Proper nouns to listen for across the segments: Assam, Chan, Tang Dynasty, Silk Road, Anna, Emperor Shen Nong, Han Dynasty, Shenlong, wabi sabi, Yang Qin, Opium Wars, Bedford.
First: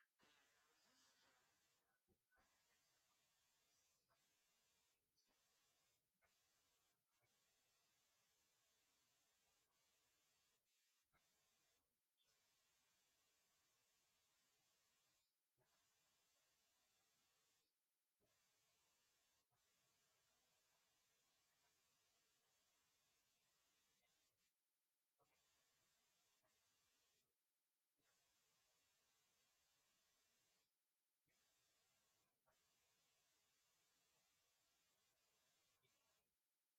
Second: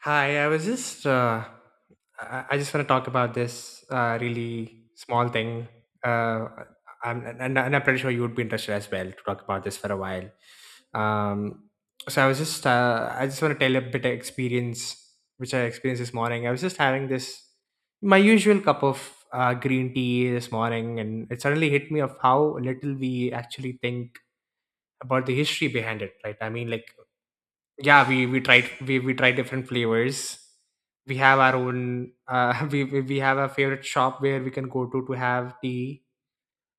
Hi, I just want to talk about this really small thing. Uh, and I'm pretty sure you would be interested as well to talk about this for a while. Um, so I just want to tell a bit of experience which I experienced this morning. I was just having this my usual cup of green tea this morning, and it suddenly hit me of how little we actually think about the history behind it. Right? I mean, like, yeah, we tried different flavors. We have our own we have a favorite shop where we can go to have tea.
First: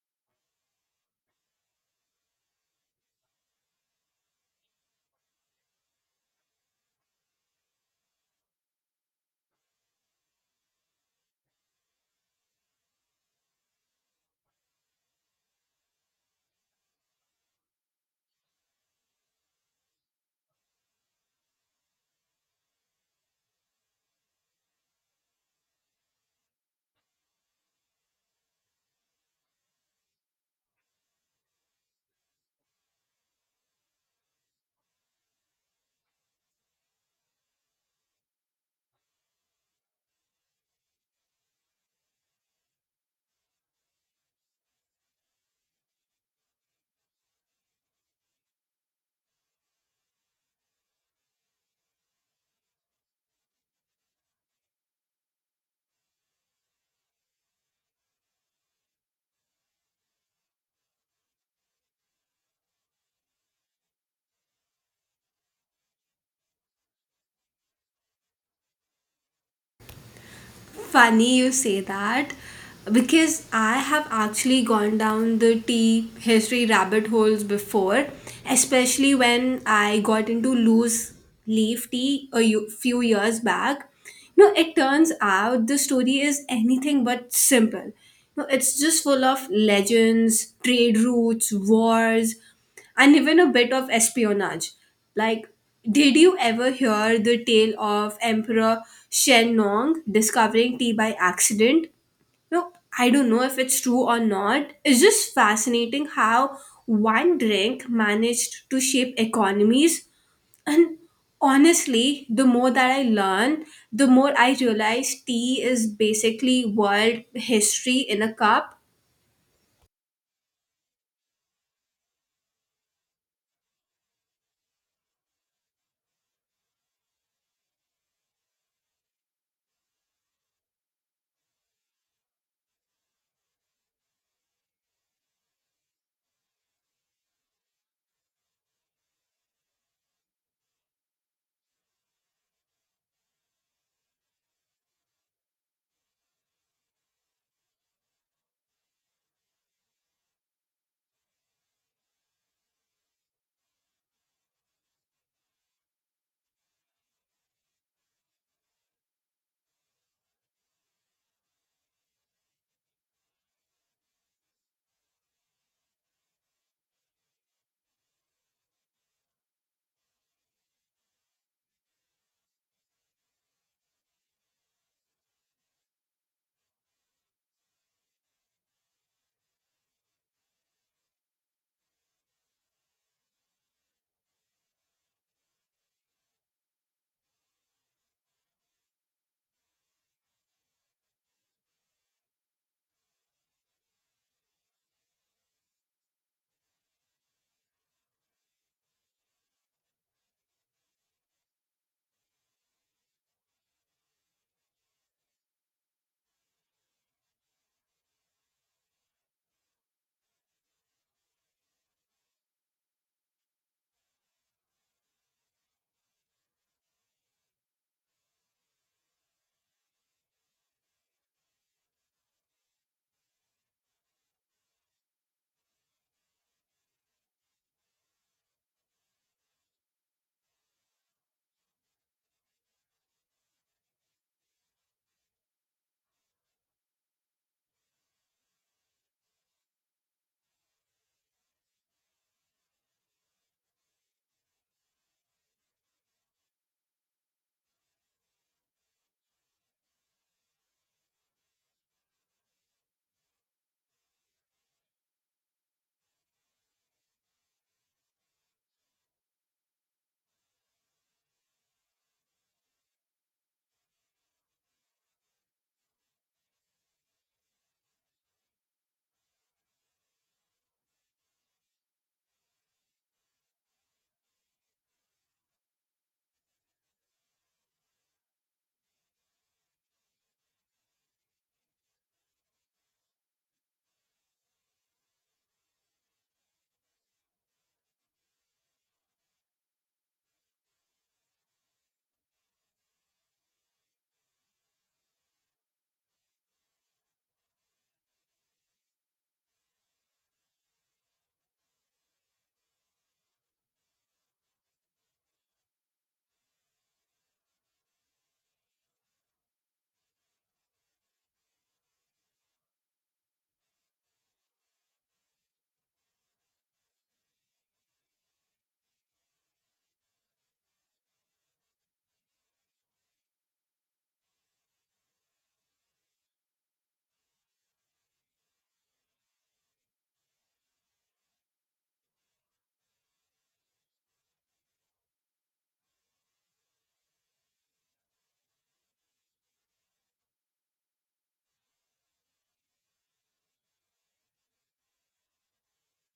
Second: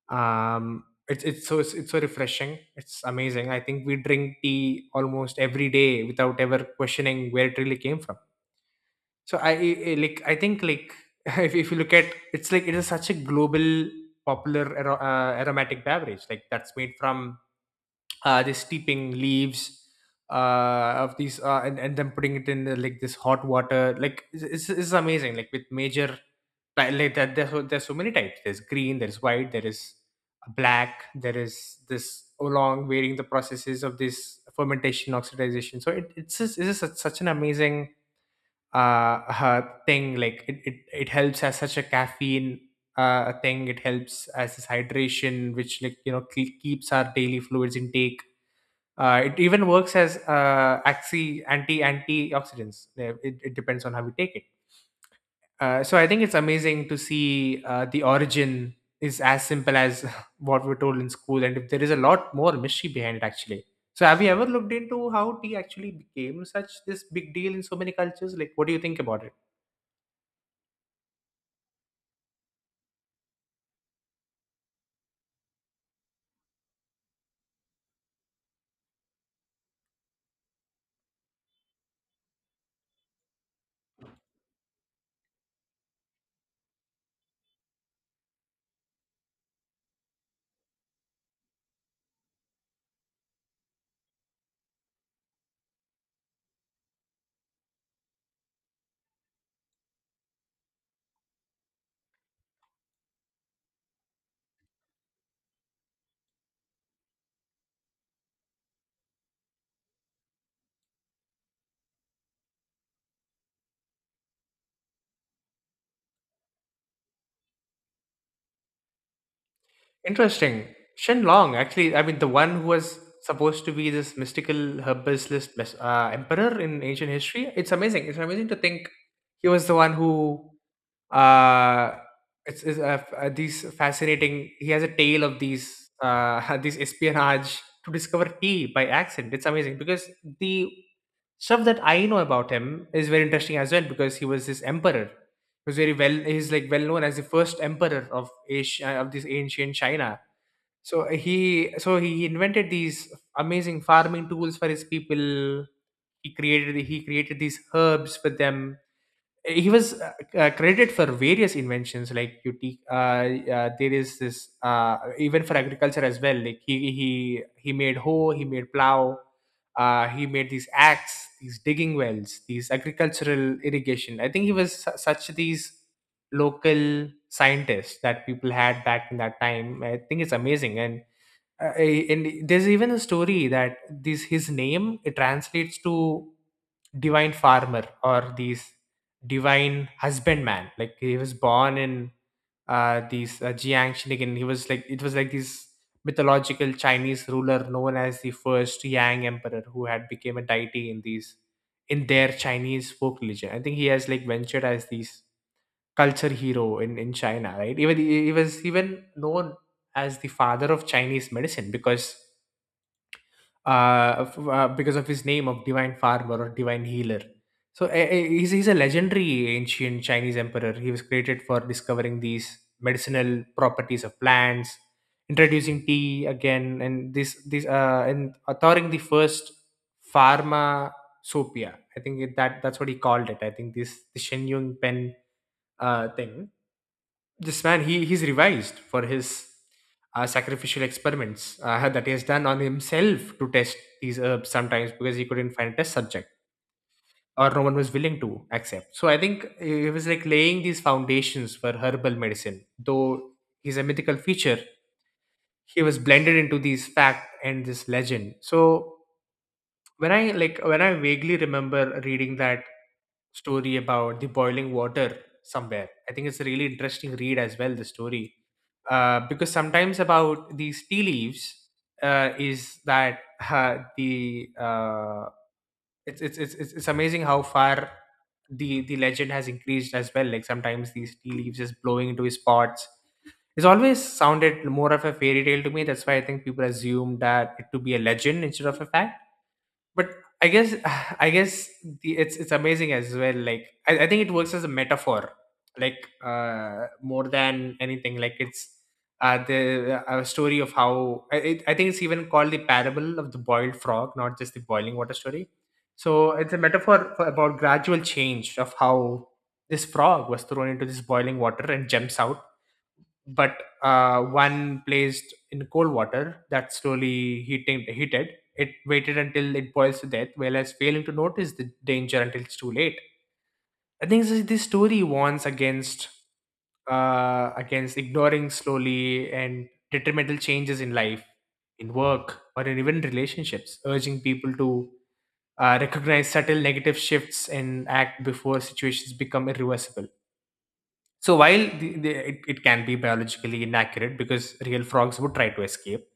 It's so refreshing. It's amazing. I think we drink tea almost every day without ever questioning where it really came from. So, like I think, like, if you look at, it's like it is such a global popular aromatic beverage, like that's made from this steeping leaves of these and then putting it in like this hot water. Like it's amazing, like with major like that there's so many types. There's green, there's white, there is black, there is this, along varying the processes of this fermentation oxidation. So it's just such an amazing uh, thing. Like it helps as such a caffeine thing. It helps as this hydration, which, like, keeps our daily fluids intake. Uh, it even works as axi anti antioxidants. It depends on how we take it. So I think it's amazing to see the origin is as simple as what we're told in school, and if there is a lot more mystery behind it actually. So have you ever looked into how tea actually became such this big deal in so many cultures? Like, what do you think about it? Funny you say that, because I have actually gone down the tea history rabbit holes before, especially when I got into loose leaf tea few years back. You know, it turns out the story is anything but simple. You know, it's just full of legends, trade routes, wars, and even a bit of espionage. Like, did you ever hear the tale of Emperor Shen Nong discovering tea by accident? No, I don't know if it's true or not. It's just fascinating how one drink managed to shape economies. And honestly, the more that I learn, the more I realize tea is basically world history in a cup. Interesting. Shenlong, actually, I mean, the one who was supposed to be this mystical herbalist emperor in ancient history. It's amazing. It's amazing to think he was the one who, uh, it's f- these fascinating. He has a tale of these these espionage to discover tea by accident. It's amazing because the stuff that I know about him is very interesting as well, because he was this emperor. He's like well known as the first emperor of Asia, of this ancient China. So he invented these amazing farming tools for his people. He created these herbs for them. He was credited for various inventions, like, you take, there is this uh, even for agriculture as well. Like he made hoe, he made plow, he made these axe, these digging wells, these agricultural irrigation. I think he was such these local scientists that people had back in that time. I think it's amazing. And and there's even a story that this his name, it translates to divine farmer or these divine husbandman. Like he was born in these Jiangxi, and he was like it was like this mythological Chinese ruler known as the first Yang emperor, who had become a deity in these in their chinese folk religion. I think he has, like, ventured as this culture hero in china right, even he was even known as the father of Chinese medicine, because of his name of divine farmer or divine healer. So he's a legendary ancient Chinese emperor. He was created for discovering these medicinal properties of plants, introducing tea again, and this and authoring the first pharmacopoeia. I think it, that that's what he called it. I think this, the Shenyang Pen thing, this man, he's revised for his sacrificial experiments that he has done on himself to test these herbs, sometimes because he couldn't find a test subject, or no one was willing to accept. So I think he was, like, laying these foundations for herbal medicine. Though he's a mythical feature, he was blended into these fact and this legend. So when I like when I vaguely remember reading that story about the boiling water somewhere, I think it's a really interesting read as well, the story. Because sometimes about these tea leaves is that the it's amazing how far the legend has increased as well, like sometimes these tea leaves just blowing into his pots. It's always sounded more of a fairy tale to me. That's why I think people assume that it to be a legend instead of a fact. But I guess I guess the, it's amazing as well. Like I think it works as a metaphor, like more than anything. Like it's the a story of how I- it, I think it's even called the parable of the boiled frog, not just the boiling water story. So it's a metaphor for, about gradual change of how this frog was thrown into this boiling water and jumps out. But one placed in cold water that slowly heating heated, it waited until it boils to death, whereas failing to notice the danger until it's too late. I think this story warns against against ignoring slowly and detrimental changes in life, in work, or in even relationships, urging people to recognize subtle negative shifts and act before situations become irreversible. So while it can be biologically inaccurate because real frogs would try to escape,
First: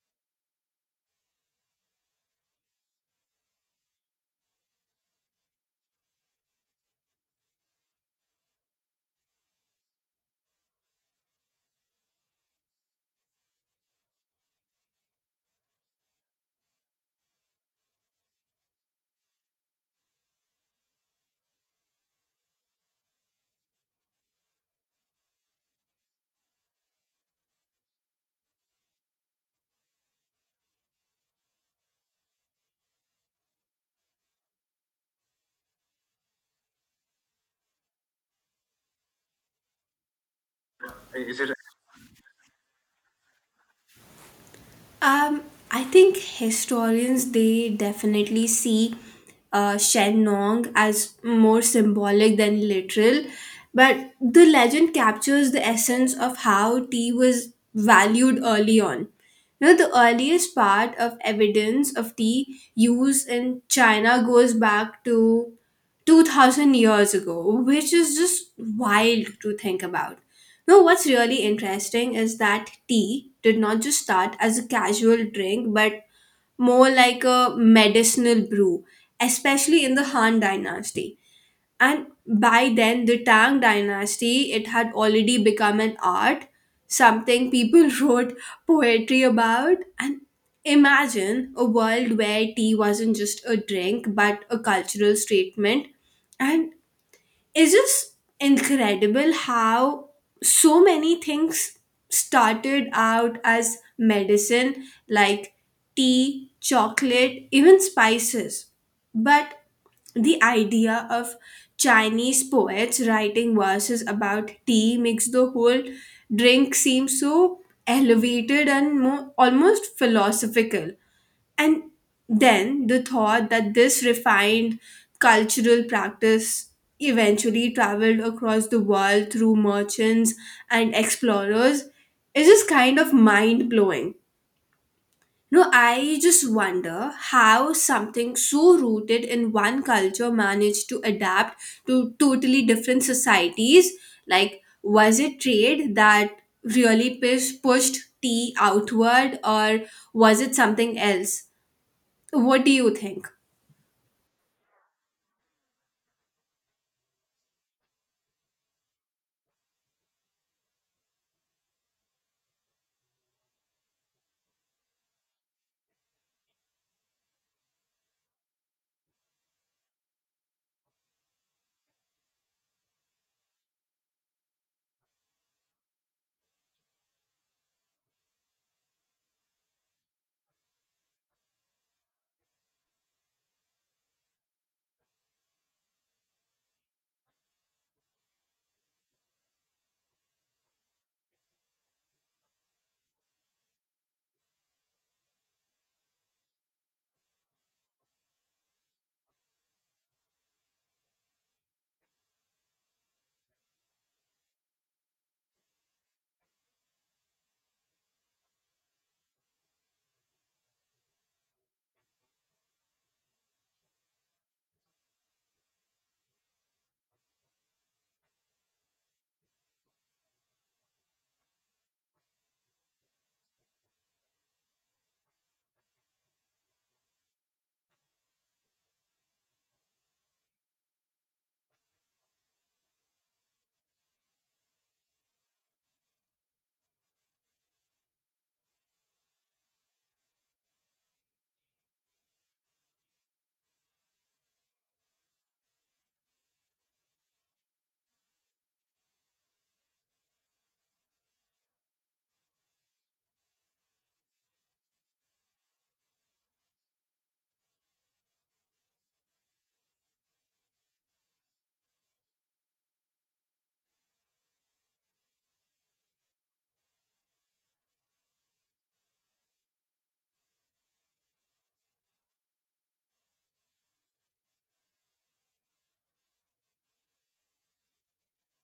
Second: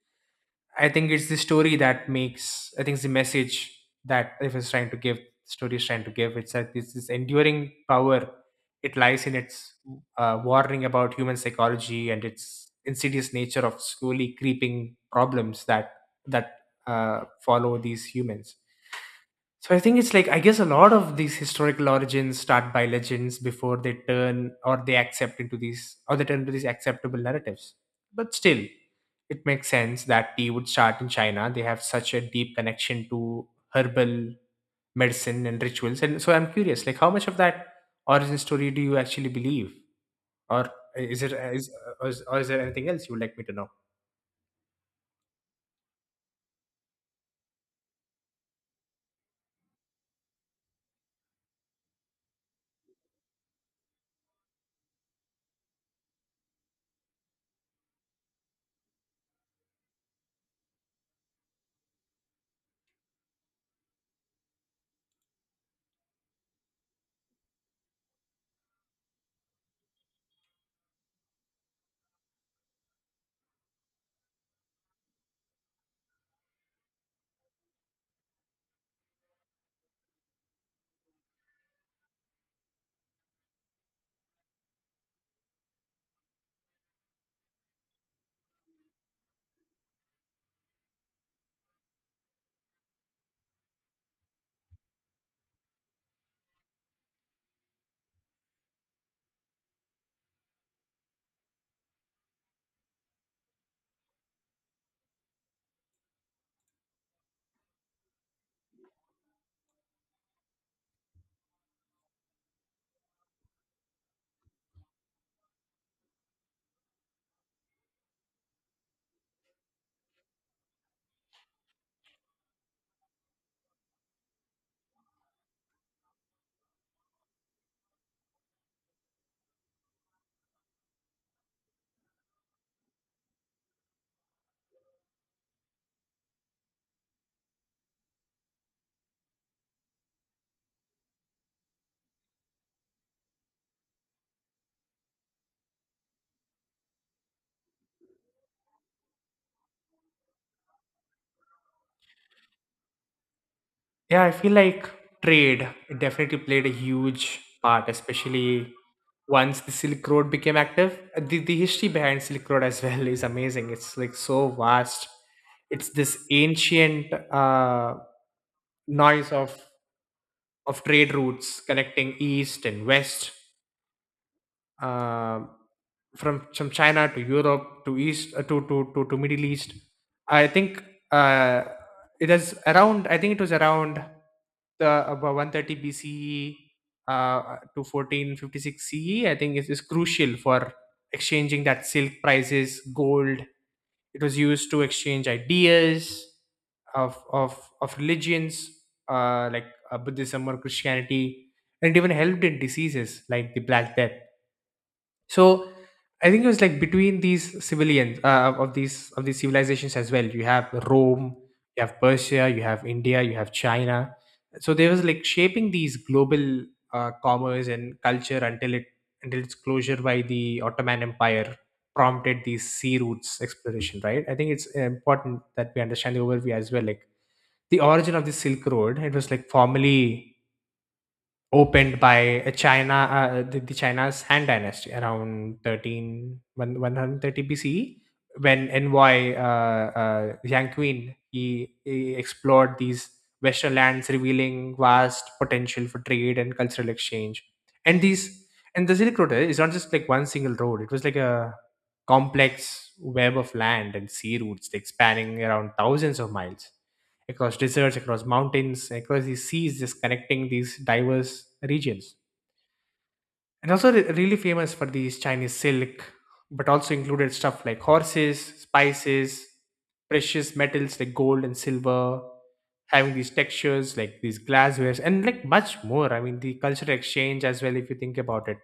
I think it's the story that makes. I think it's the message that if it's trying to give, story is trying to give. It's that this is enduring power. It lies in its warning about human psychology and its insidious nature of slowly creeping problems that that follow these humans. So I think it's, like, I guess a lot of these historical origins start by legends before they turn or they accept into these or they turn into these acceptable narratives. But still, it makes sense that tea would start in China. They have such a deep connection to herbal medicine and rituals. And so I'm curious, like, how much of that origin story do you actually believe, or is it Is it? is or is, or is there anything else you would like me to know? Um, I think historians they definitely see Shen Nong as more symbolic than literal, but the legend captures the essence of how tea was valued early on. You know, the earliest part of evidence of tea use in China goes back to 2000 years ago, which is just wild to think about. Now, what's really interesting is that tea did not just start as a casual drink, but more like a medicinal brew, especially in the Han Dynasty. And by then, the Tang Dynasty, it had already become an art, something people wrote poetry about. And imagine a world where tea wasn't just a drink, but a cultural statement. And it's just incredible how so many things started out as medicine, like tea, chocolate, even spices. But the idea of Chinese poets writing verses about tea makes the whole drink seem so elevated and more, almost philosophical. And then the thought that this refined cultural practice eventually traveled across the world through merchants and explorers is just kind of mind blowing. You know, I just wonder how something so rooted in one culture managed to adapt to totally different societies. Like, was it trade that really pushed tea outward, or was it something else? What do you think? Yeah, I feel like trade, it definitely played a huge part, especially once the Silk Road became active. The history behind Silk Road as well is amazing. It's, like, so vast. It's this ancient noise of trade routes connecting east and west, uh, from China to Europe to East to Middle East. I think uh, it was around the about 130 BCE to 1456 CE. I think it is crucial for exchanging that silk prices, gold. It was used to exchange ideas of religions, like Buddhism or Christianity, and it even helped in diseases like the Black Death. So I think it was, like, between these civilians, of these civilizations as well. You have Rome, you have Persia, you have India, you have China. So there was, like, shaping these global commerce and culture, until it until its closure by the Ottoman Empire prompted these sea routes exploration. Right, I think it's important that we understand the overview as well, like the origin of the Silk Road. It was, like, formally opened by a China, the China's Han Dynasty around thirteen one 130 BCE, when envoy Yang Qin, he explored these Western lands, revealing vast potential for trade and cultural exchange. And these and the Silk Road is not just, like, one single road; it was, like, a complex web of land and sea routes, like spanning around thousands of miles across deserts, across mountains, across these seas, just connecting these diverse regions. And also, really famous for these Chinese silk, but also included stuff like horses, spices, precious metals like gold and silver, having these textures like these glasswares, and, like, much more. I mean, the cultural exchange as well, if you think about it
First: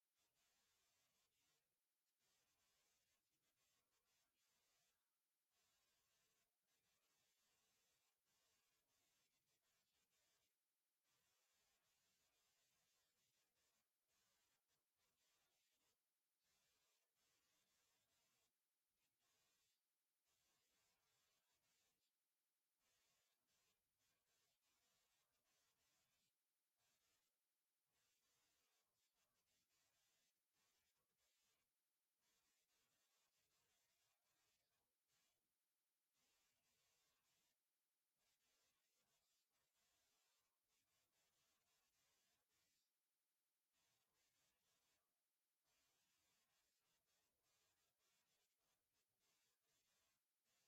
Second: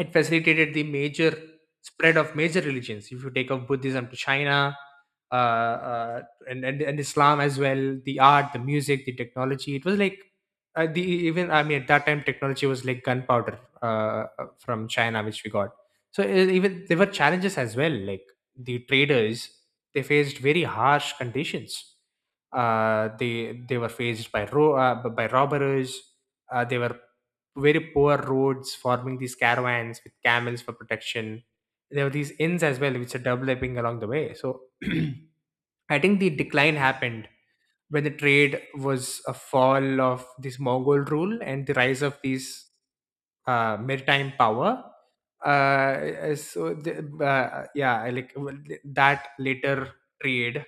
it facilitated the major spread of major religions. If you take up Buddhism to China, uh, uh, and Islam as well, the art, the music, the technology. It was, like, the even, I mean, at that time technology was, like, gunpowder from China, which we got. So even there were challenges as well. Like the traders, they faced very harsh conditions. They were faced by by robbers. They were very poor roads, forming these caravans with camels for protection. There were these inns as well, which are developing along the way. So I think the decline happened when the trade was a fall of this Mongol rule and the rise of these maritime power. Yeah, like that later trade,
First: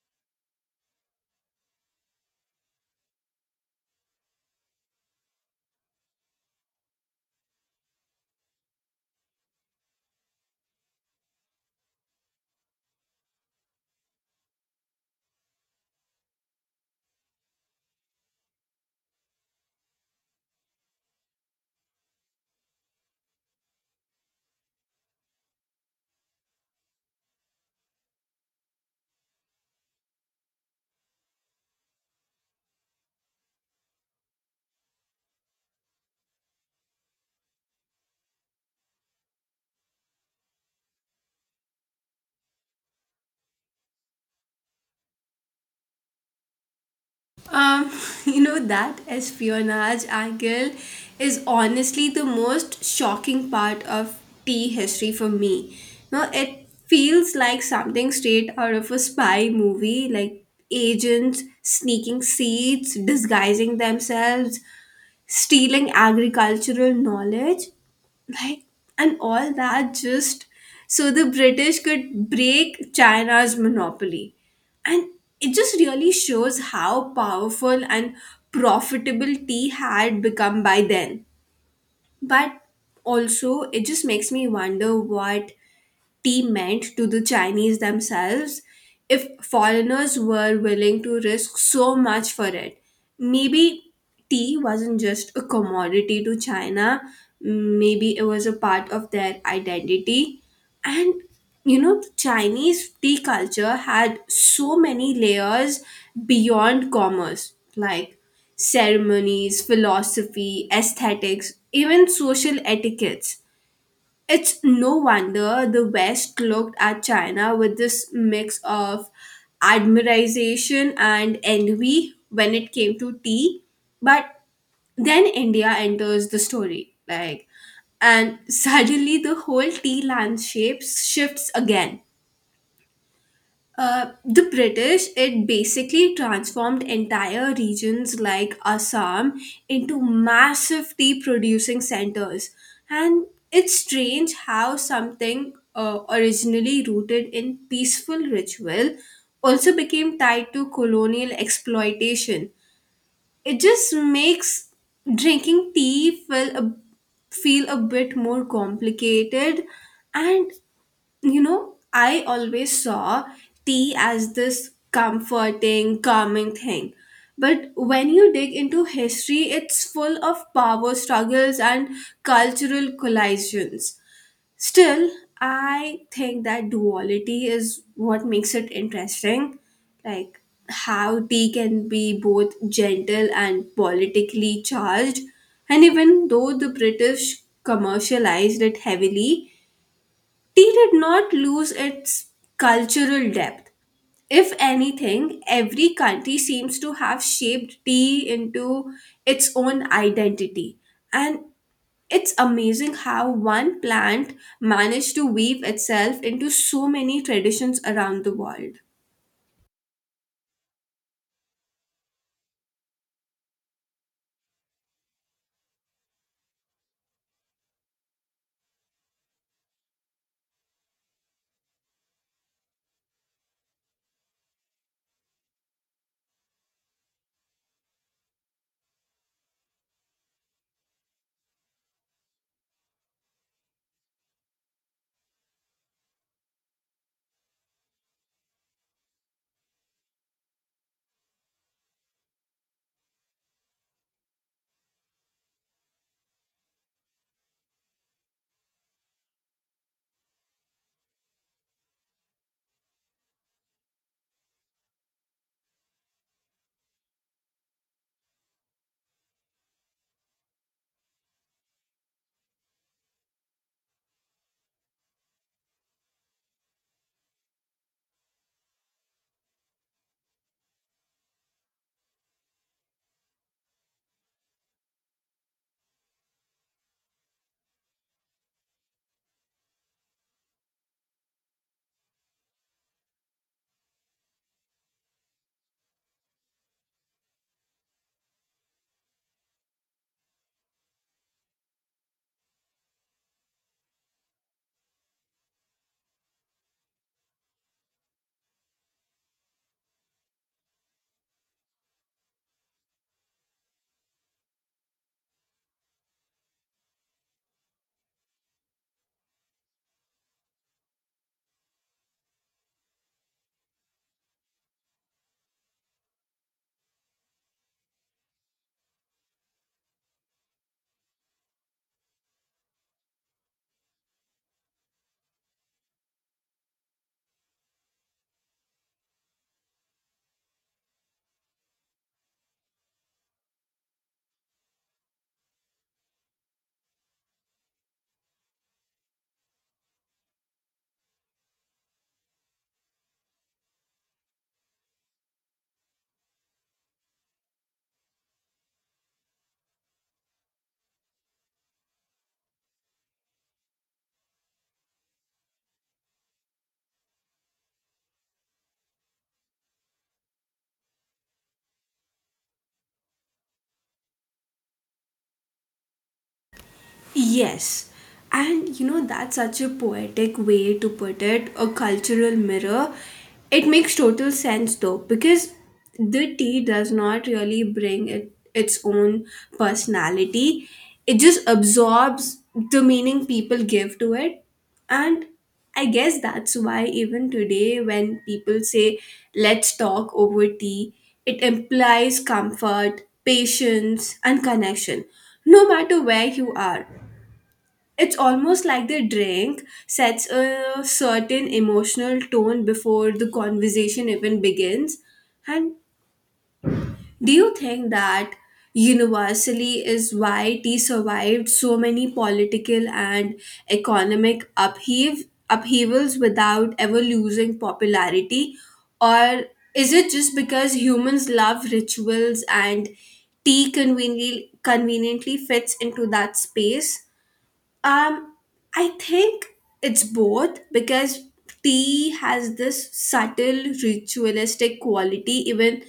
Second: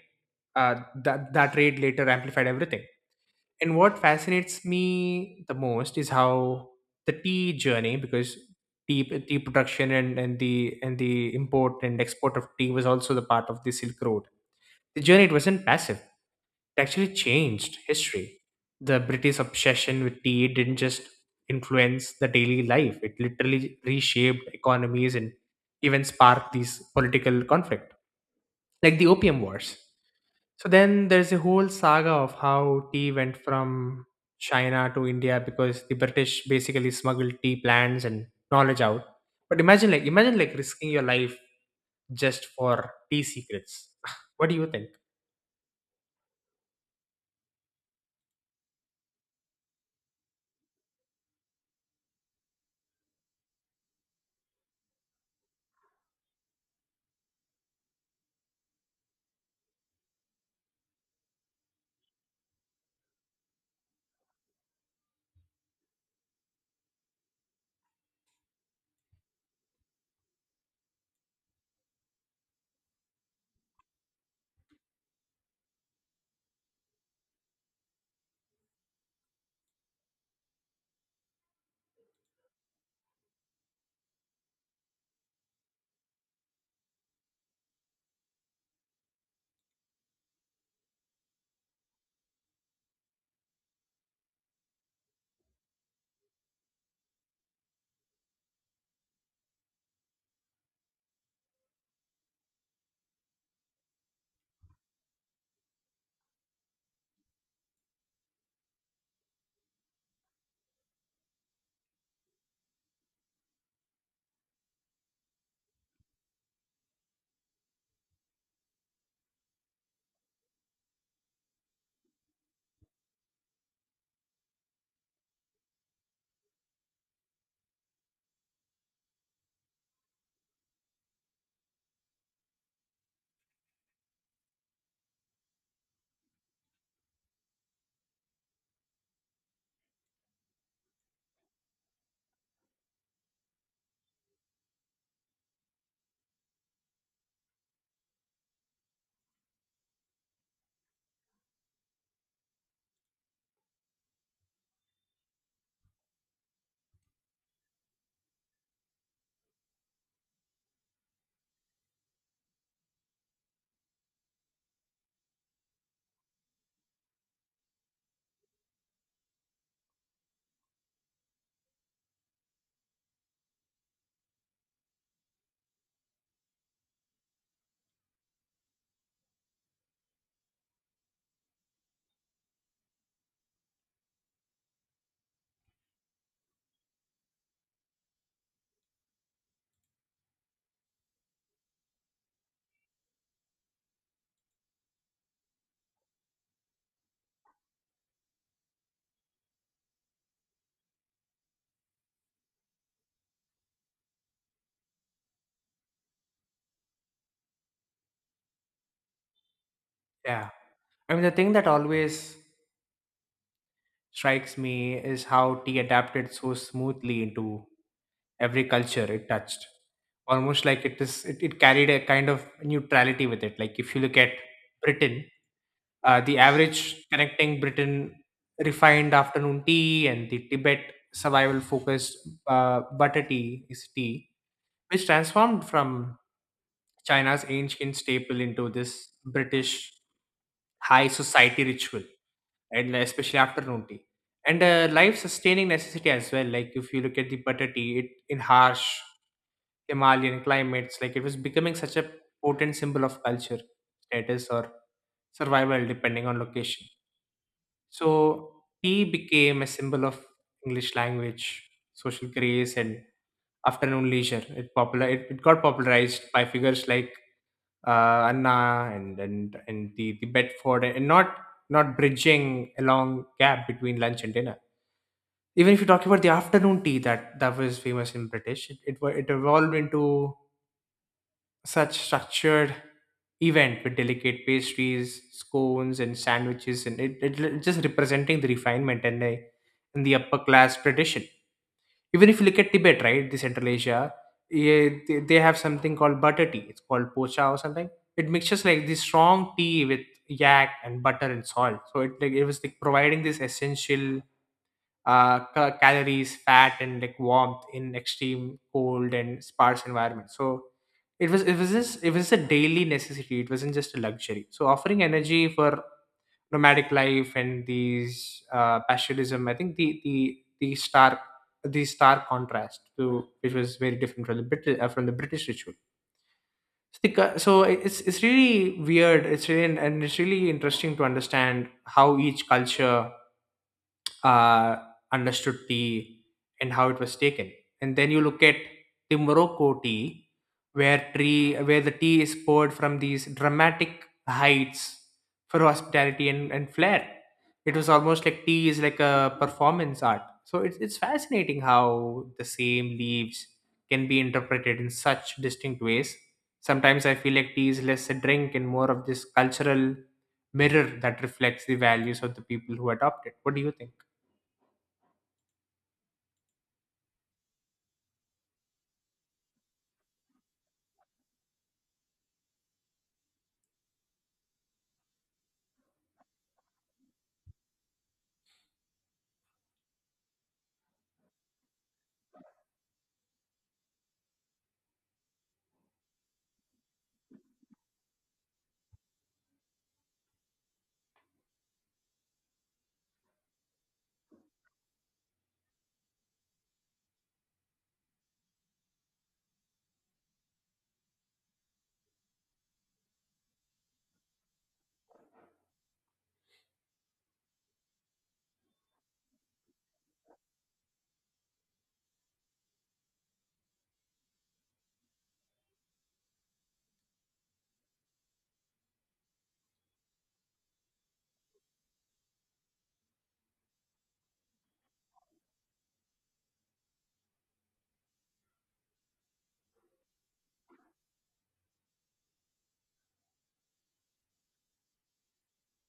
that trade later amplified everything, and what fascinates me the most is how the tea journey, because tea tea production and the import and export of tea was also the part of the Silk Road. The journey, it wasn't passive. It actually changed history. The British obsession with tea didn't just influence the daily life; it literally reshaped economies and even sparked these political conflict, like the Opium Wars. So then there's a whole saga of how tea went from China to India because the British basically smuggled tea plants and knowledge out. But imagine like risking your life just for tea secrets. What do you think? Um, you know, that espionage angle is honestly the most shocking part of tea history for me. Now, it feels like something straight out of a spy movie, like agents sneaking seats, disguising themselves, stealing agricultural knowledge, like, and all that just so the British could break China's monopoly. And it just really shows how powerful and profitable tea had become by then. But also, it just makes me wonder what tea meant to the Chinese themselves if foreigners were willing to risk so much for it. Maybe tea wasn't just a commodity to China, maybe it was a part of their identity. And you know, the Chinese tea culture had so many layers beyond commerce, like ceremonies, philosophy, aesthetics, even social etiquettes. It's no wonder the West looked at China with this mix of admiration and envy when it came to tea. But then India enters the story, like, and suddenly the whole tea landscape shifts again. The British, it basically transformed entire regions like Assam into massive tea producing centers. And it's strange how something originally rooted in peaceful ritual also became tied to colonial exploitation. It just makes drinking tea feel a bit more complicated. And you know, I always saw tea as this comforting, calming thing. But when you dig into history, it's full of power struggles and cultural collisions. Still, I think that duality is what makes it interesting. Like how tea can be both gentle and politically charged. And even though the British commercialized it heavily, tea did not lose its cultural depth. If anything, every country seems to have shaped tea into its own identity. And it's amazing how one plant managed to weave itself into so many traditions around the world. Yeah. I mean, the thing that always strikes me is how tea adapted so smoothly into every culture it touched. Almost like it carried a kind of neutrality with it. Like if you look at Britain, the average connecting Britain refined afternoon tea and the Tibet survival focused butter tea is tea, which transformed from China's ancient staple into this British high society ritual, and especially afternoon tea. And a life sustaining necessity as well. Like if you look at the butter tea, it in harsh Himalayan climates, like it was becoming such a potent symbol of culture, status, or survival depending on location. So tea became a symbol of English language, social grace, and afternoon leisure. It it got popularized by figures like Anna and the Bedford, and not bridging a long gap between lunch and dinner. Even if you talk about the afternoon tea that was famous in British, it evolved into such structured event with delicate pastries, scones, and sandwiches, and just representing the refinement and the upper class tradition. Even if you look at Tibet, right, the Central Asia, yeah, they have something called butter tea. It's called pocha or something. It mixes like this strong tea with yak and butter and salt. So it like it was like providing this essential calories, fat, and like warmth in extreme cold and sparse environment. So it was a daily necessity. It wasn't just a luxury. So offering energy for nomadic life and these pastoralism, I think the stark, the stark contrast to which was very different from the British ritual. So it's really weird. It's really and it's really interesting to understand how each culture uh, understood tea and how it was taken. And then you look at the Morocco tea, where tree where the tea is poured from these dramatic heights for hospitality and flair. It was almost like tea is like a performance art. So it's fascinating how the same leaves can be interpreted in such distinct ways. Sometimes I feel like tea is less a drink and more of this cultural mirror that reflects the values of the people who adopt it. What do you think? Yes. And you know, that's such a poetic way to put it, a cultural mirror. It makes total sense though, because the tea does not really its own personality, it just absorbs the meaning people give to it. And I guess that's why, even today, when people say, let's talk over tea, it implies comfort, patience, and connection, no matter where you are. It's almost like the drink sets a certain emotional tone before the conversation even begins. And do you think that universally is why tea survived so many political and economic upheavals without ever losing popularity? Or is it just because humans love rituals and tea conveniently fits into that space? Um, I think it's both because tea has this subtle ritualistic quality even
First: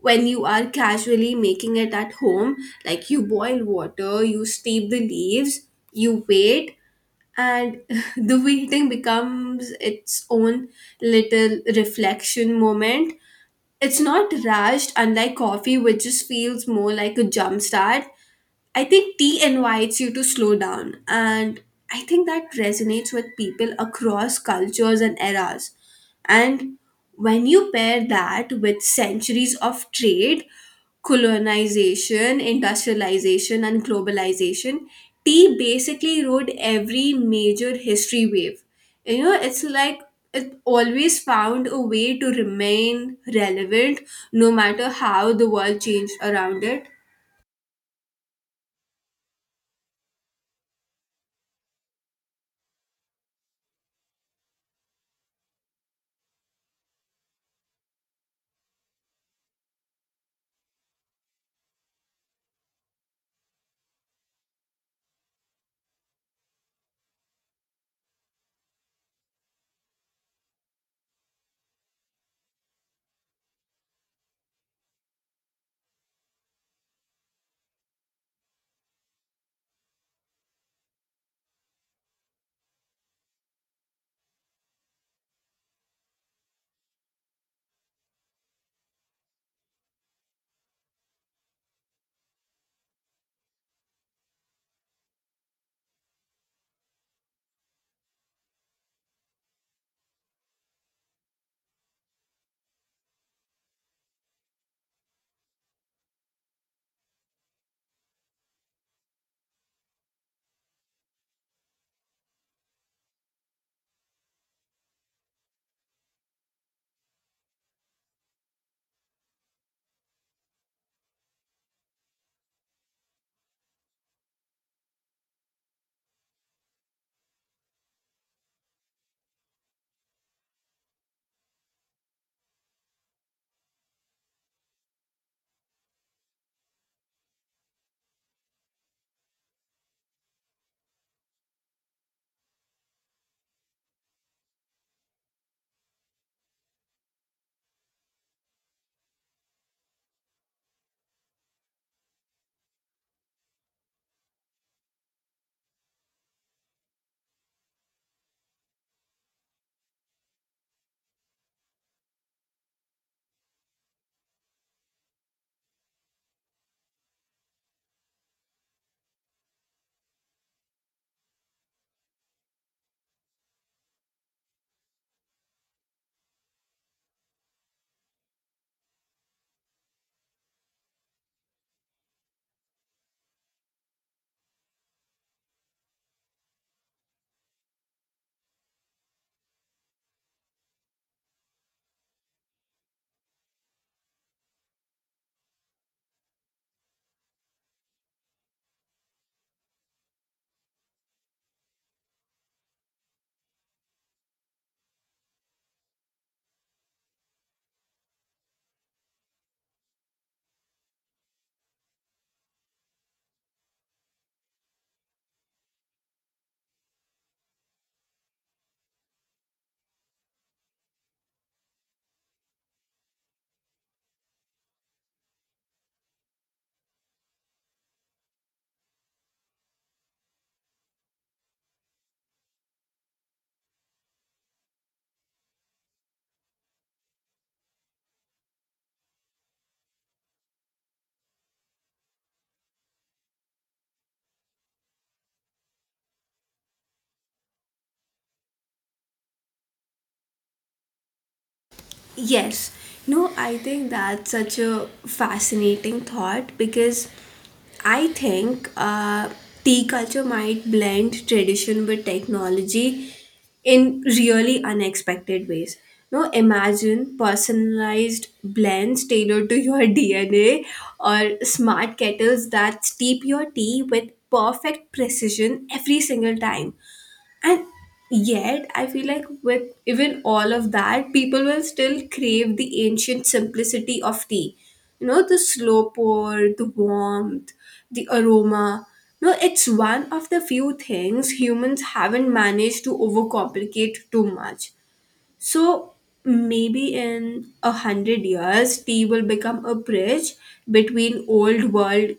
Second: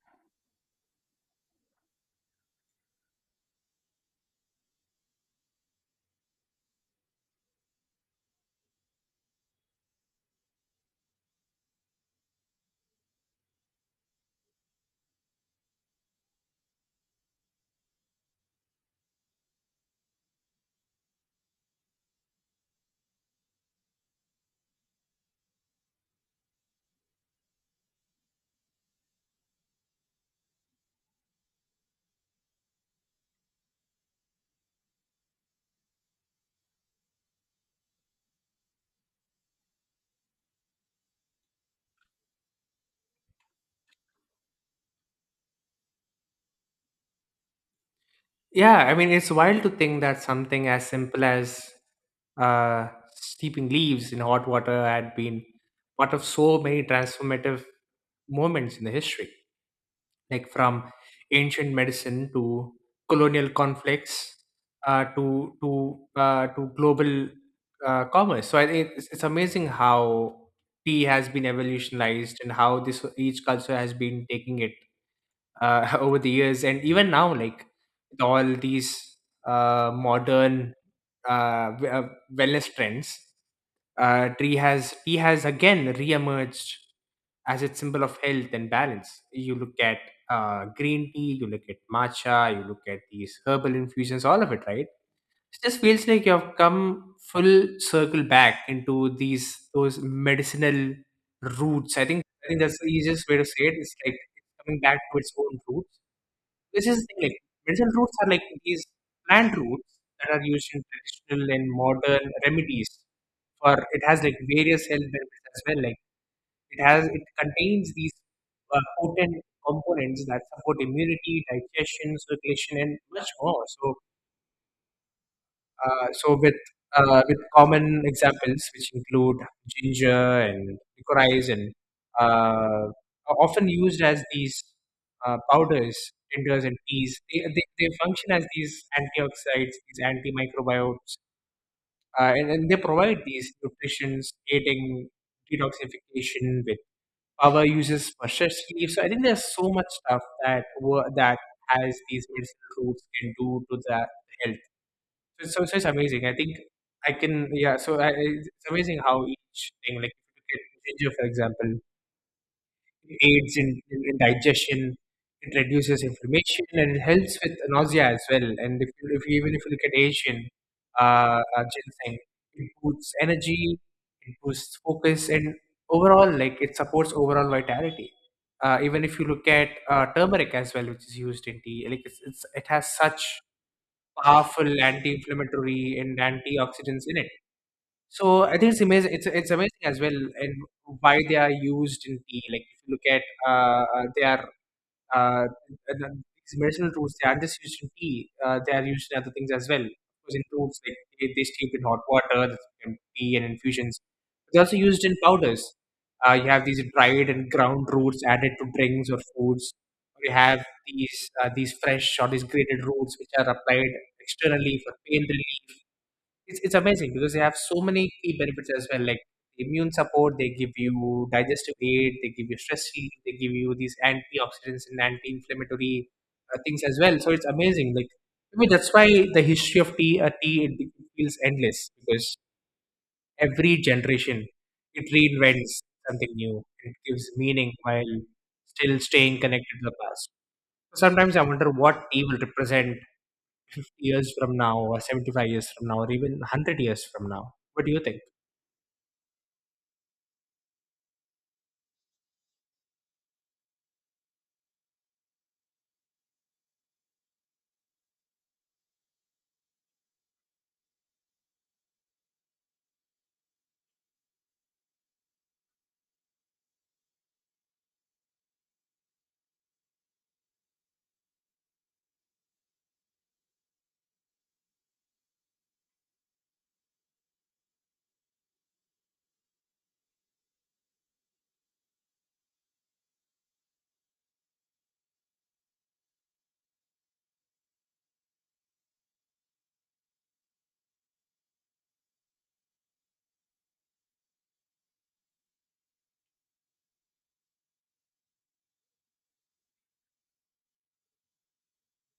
when you are casually making it at home. Like you boil water, you steep the leaves, you wait, and the waiting becomes its own little reflection moment. It's not rushed, unlike coffee, which just feels more like a jump start. I think tea invites you to slow down, and I think that resonates with people across cultures and eras. And when you pair that with centuries of trade, colonization, industrialization, and globalization, tea basically rode every major history wave. You know, it's like it always found a way to remain relevant no matter how the world changed around it. Yeah, I mean, it's wild to think that something as simple as uh, steeping leaves in hot water had been part of so many transformative moments in the history, like from ancient medicine to colonial conflicts, to global commerce. So I think it's amazing how tea has been evolutionized and how this each culture has been taking it over the years, and even now, like with all these modern uh, w- uh, wellness trends, tree has tea has again reemerged as its symbol of health and balance. You look at green tea, you look at matcha, you look at these herbal infusions, all of it, right? It just feels like you have come full circle back into these those medicinal roots. I think that's the easiest way to say it. It's like coming back to its own roots. This is the thing, like medicinal roots are like these plant roots that are used in traditional and modern remedies. For it has like various health benefits as well. Like it contains these potent components that support immunity, digestion, circulation, and much more. So uh, so with with common examples which include ginger and licorice, and uh, are often used as these powders, tinders, and teas. They function as these antioxidants, these antimicrobiotes, and they provide these nutritions, aiding detoxification with power uses for stress relief. So I think there's so much stuff that that has these medicinal roots can do to the health. So it's amazing. I think I can yeah. So it's amazing how each thing, like if you look at ginger, for example, it aids in digestion. It reduces inflammation and it helps with nausea as well. And if you even if you look at Asian ginseng, it boosts energy, it boosts focus, and overall, like it supports overall vitality. Even if you look at turmeric as well, which is used in tea, like it's it has such powerful anti-inflammatory and antioxidants in it. So I think it's amazing. It's amazing as well, and why they are used in tea. Like if you look at, they are uh, and then these medicinal roots, they aren't just used in tea, they are used in other things as well. Of course, in roots, like they steam in hot water, that's in tea and infusions. They're also used in powders. You have these dried and ground roots added to drinks or foods. You have these fresh or these grated roots which are applied externally for pain relief. It's amazing because they have so many key benefits as well, like immune support, they give you digestive aid, they give you stress relief, they give you these antioxidants and anti-inflammatory things as well. So it's amazing, like I mean, that's why the history of tea, it feels endless because every generation it reinvents something new. It gives meaning while still staying connected to the past. Sometimes I wonder what tea will represent 50 years from now, or 75 years from now, or even 100 years from now. What do you think? Yes. No, I think that's such a fascinating thought because I think tea culture might blend tradition with technology in really unexpected ways. No, imagine personalized blends tailored to your DNA or smart kettles that steep your tea with perfect precision every single time. And yet, I feel like with even all of that, people will still crave the ancient simplicity of tea. You know, the slow pour, the warmth, the aroma. No, it's one of the few things humans haven't managed to overcomplicate too much. So maybe in a hundred years, tea will become a bridge between old world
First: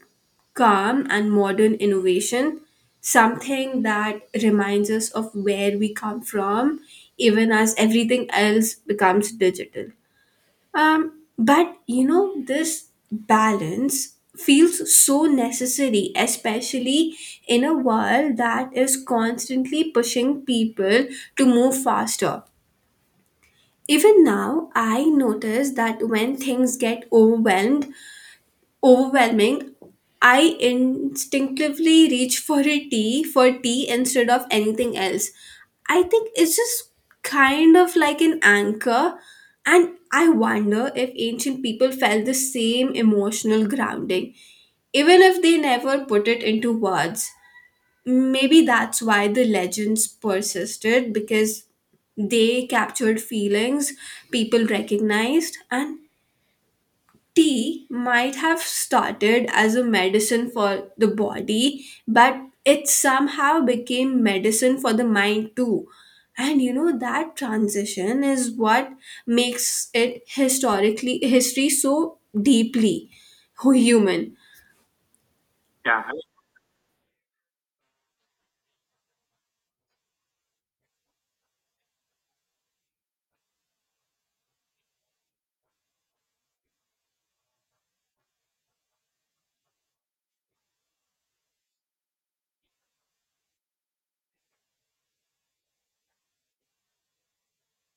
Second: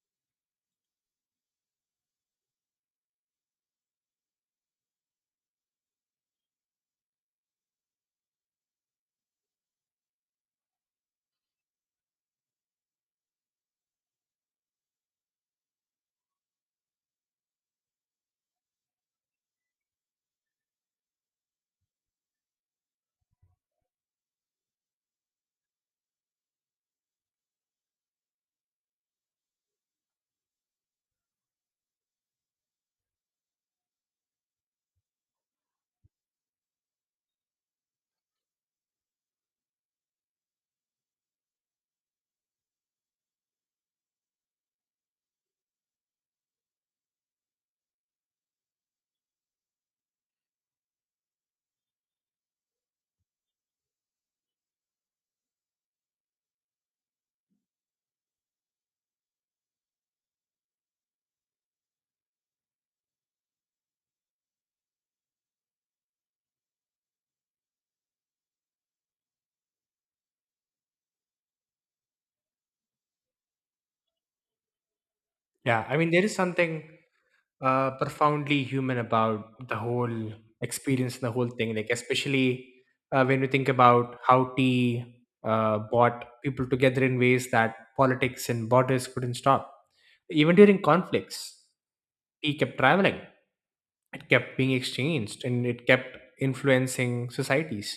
calm and modern innovation, something that reminds us of where we come from, even as everything else becomes digital. But you know, this balance feels so necessary, especially in a world that is constantly pushing people to move faster. Even now, I notice that when things overwhelming, I instinctively reach for a tea instead of anything else. I think it's just kind of like an anchor, and I wonder if ancient people felt the same emotional grounding, even if they never put it into words. Maybe that's why the legends persisted because they captured feelings people recognized, and tea might have started as a medicine for the body, but it somehow became medicine for the mind too. And you know that transition is what makes it historically history so deeply human. Yeah, I Yeah. mean, there is something profoundly human about the whole experience and the whole thing. Like, especially when you think about how tea brought people together in ways that politics and borders couldn't stop. Even during conflicts, tea kept traveling. It kept being exchanged and it kept influencing societies.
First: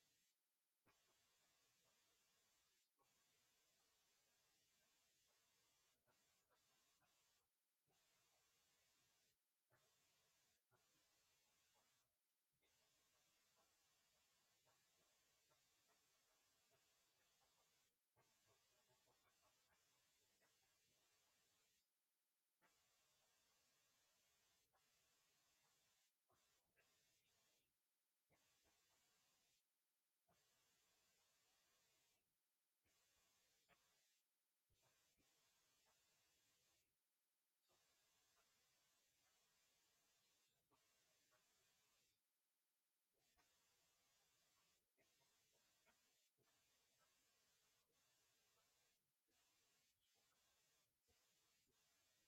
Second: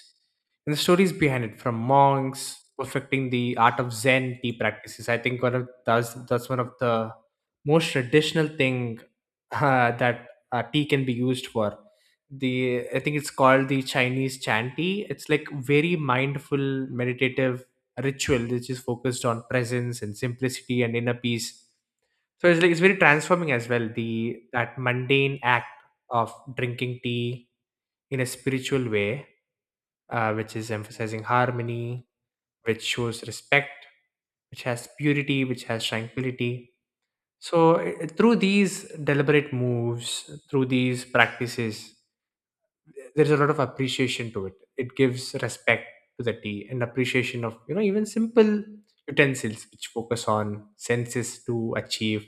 And the stories behind it, from monks perfecting the art of Zen tea practices, I think one of that's one of the most traditional thing that tea can be used for. The I think it's called the Chinese Chan tea. It's like very mindful meditative ritual which is focused on presence and simplicity and inner peace. So it's like it's very transforming as well. The that mundane act of drinking tea in a spiritual way, which is emphasizing harmony, which shows respect, which has purity, which has tranquility. So through these deliberate moves, through these practices, there's a lot of appreciation to it. It gives respect to the tea and appreciation of, you know, even simple utensils which focus on senses to achieve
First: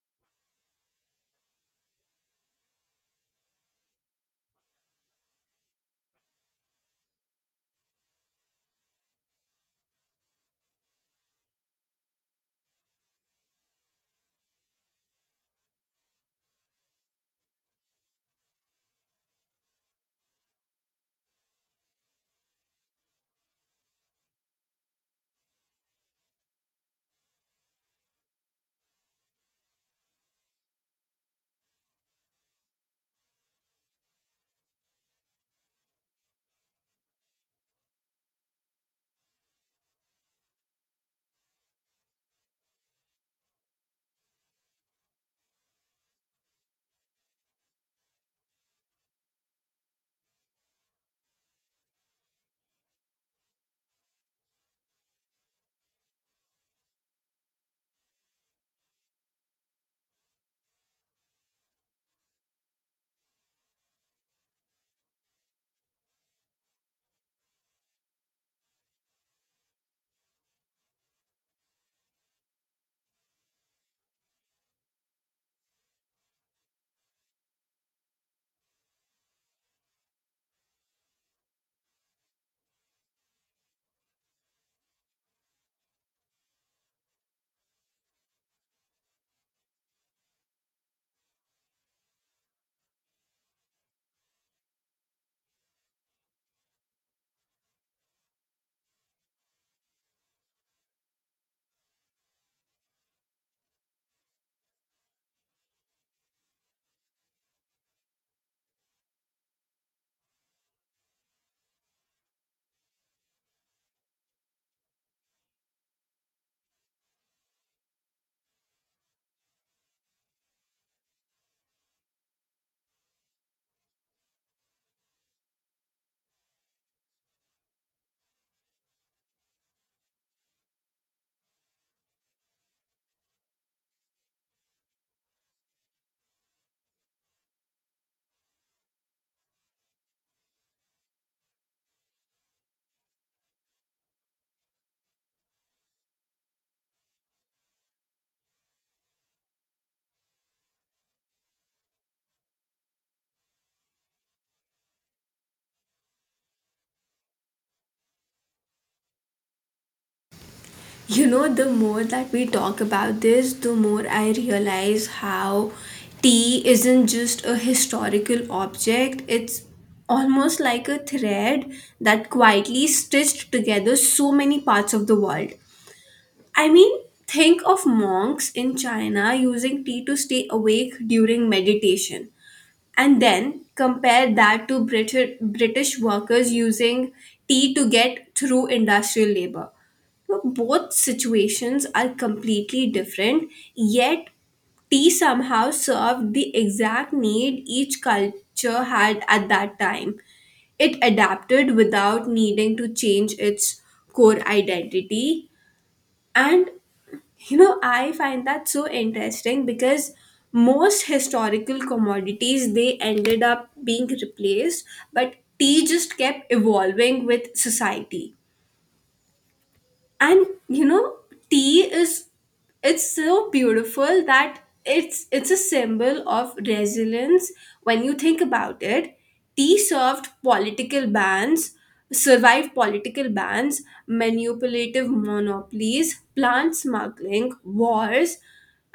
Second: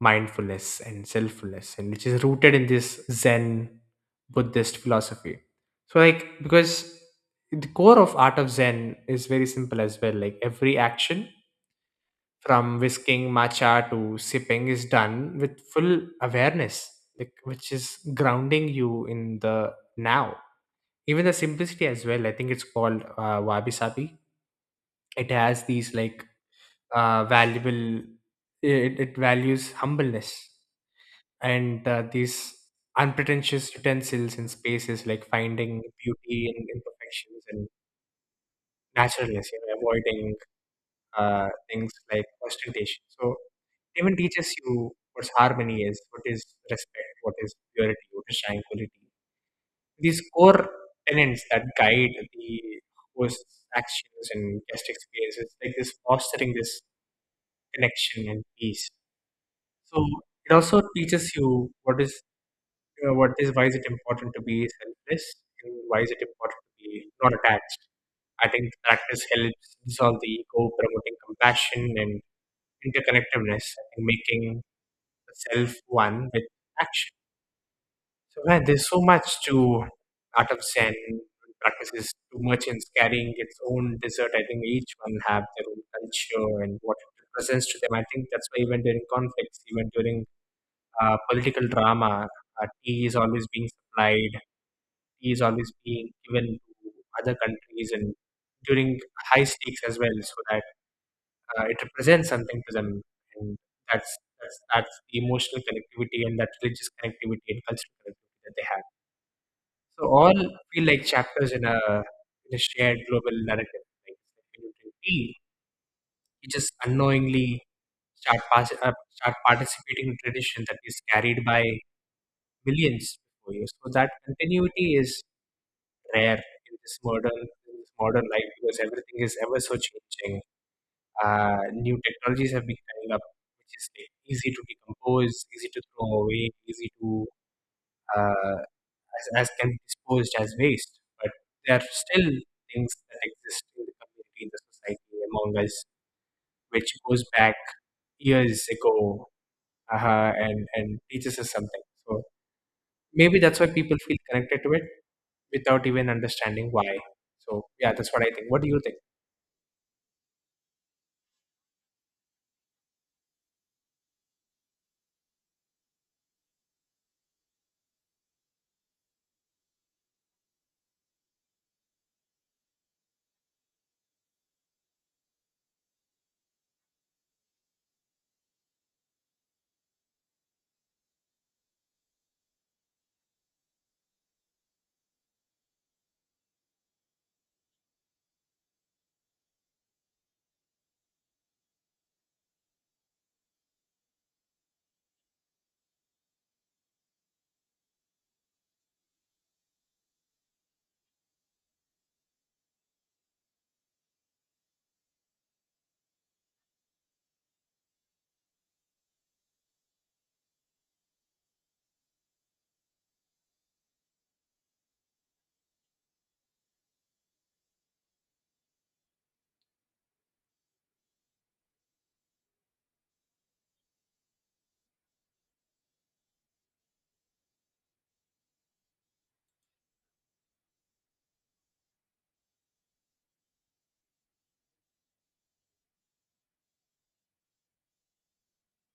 mindfulness and selffulness, and which is rooted in this Zen Buddhist philosophy. So like because the core of art of Zen is very simple as well, like every action from whisking matcha to sipping is done with full awareness, like which is grounding you in the now. Even the simplicity as well, I think it's called wabi sabi. It has these like valuable it, it values humbleness and these unpretentious utensils in spaces, like finding beauty in imperfections and naturalness, you know, avoiding things like ostentation. So even teaches you what harmony is, what is respect, what is purity, what is tranquility. These core tenets that guide the host's actions and guest experiences, like this fostering this connection and peace. So it also teaches you what is why is it important to be selfless and why is it important to be not attached. I think the practice helps dissolve the ego, promoting compassion and interconnectedness, and making the self one with action. So man, there's so much to art of Zen practices. Too much in carrying its own dessert. I think each one have their own culture and what it represents to them. I think that's why even during conflicts, even during political drama, tea is always being supplied, tea is always being given to other countries and during high stakes as well, so that it represents something to them, and that's that's the emotional connectivity and that religious connectivity and cultural connectivity that they have. So all feel like chapters in a shared global narrative. Like when you drink tea, you just unknowingly start participating in tradition that is carried by millions before you. So that continuity is rare in this modern life because everything is ever so changing. New technologies have been coming up, which is like easy to decompose, easy to throw away, easy to uh, as can be disposed as waste. But there are still things that exist in the community, in the society, among us, which goes back years ago, and teaches us something. So maybe that's why people feel connected to it without even understanding why. So yeah, that's what I think. What do you think? You know, the more that we talk about this, the more I realize how tea isn't just a historical object, it's almost like a thread that quietly stitched together so many parts of the world. I mean, think of monks in China using tea to stay awake during meditation and then compare that to British workers using tea to get through industrial labor. So both situations are completely different, yet tea somehow served the exact need each culture had at that time. It adapted without needing to change its core identity, and you know, I find that so interesting because most historical commodities they ended up being replaced, but tea just kept evolving with society. And you know, tea is, it's so beautiful that it's a symbol of resilience. When you think about it, tea served political bans survived political bans, manipulative monopolies, plant smuggling wars,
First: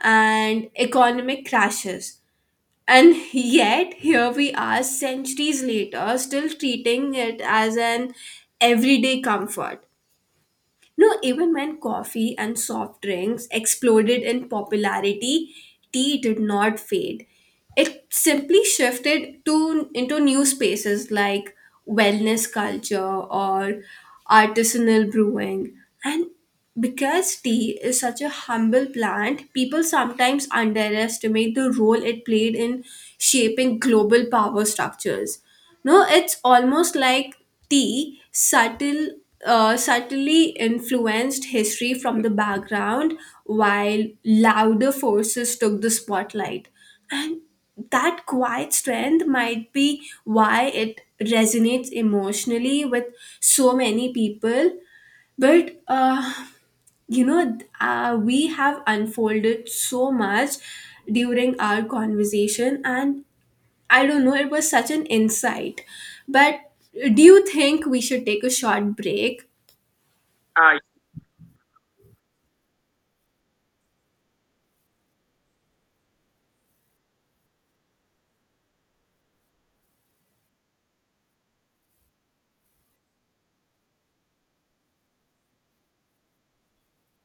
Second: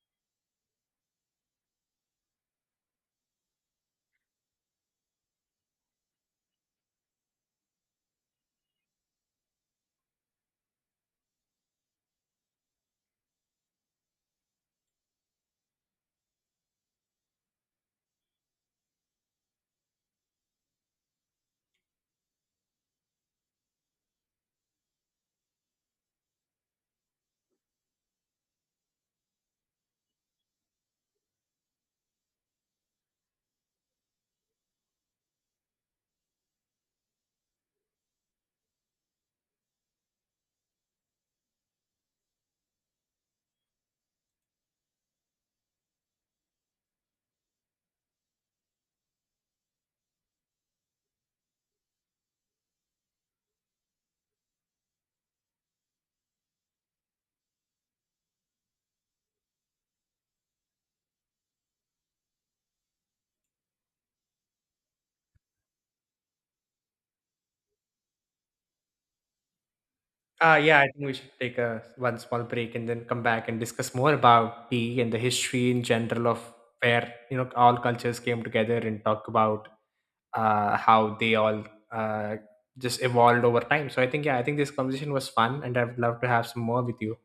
and economic crashes, and yet here we are centuries later still treating it as an everyday comfort. No, even when coffee and soft drinks exploded in popularity, tea did not fade. It simply shifted to into new spaces like wellness culture or artisanal brewing. And because tea is such a humble plant, people sometimes underestimate the role it played in shaping global power structures. No, it's almost like tea subtly influenced history from the background while louder forces took the spotlight. And that quiet strength might be why it resonates emotionally with so many people. But you know, we have unfolded so much during our conversation and I don't know, it was such an insight. But do you think we should take a short break? Uh, Yeah, I think we should take a one small break and then come back and discuss more about tea and the history in general of where you know all cultures came together and talk about how they all uh, just evolved over time. So I think yeah, I think this conversation was fun, and I would love to have some more with you.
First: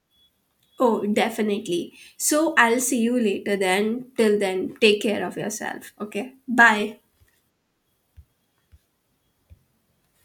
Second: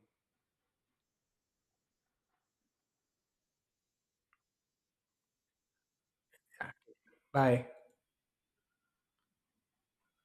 Oh, definitely. So I'll see you later then. Till then, take care of yourself. Okay. Bye. Bye.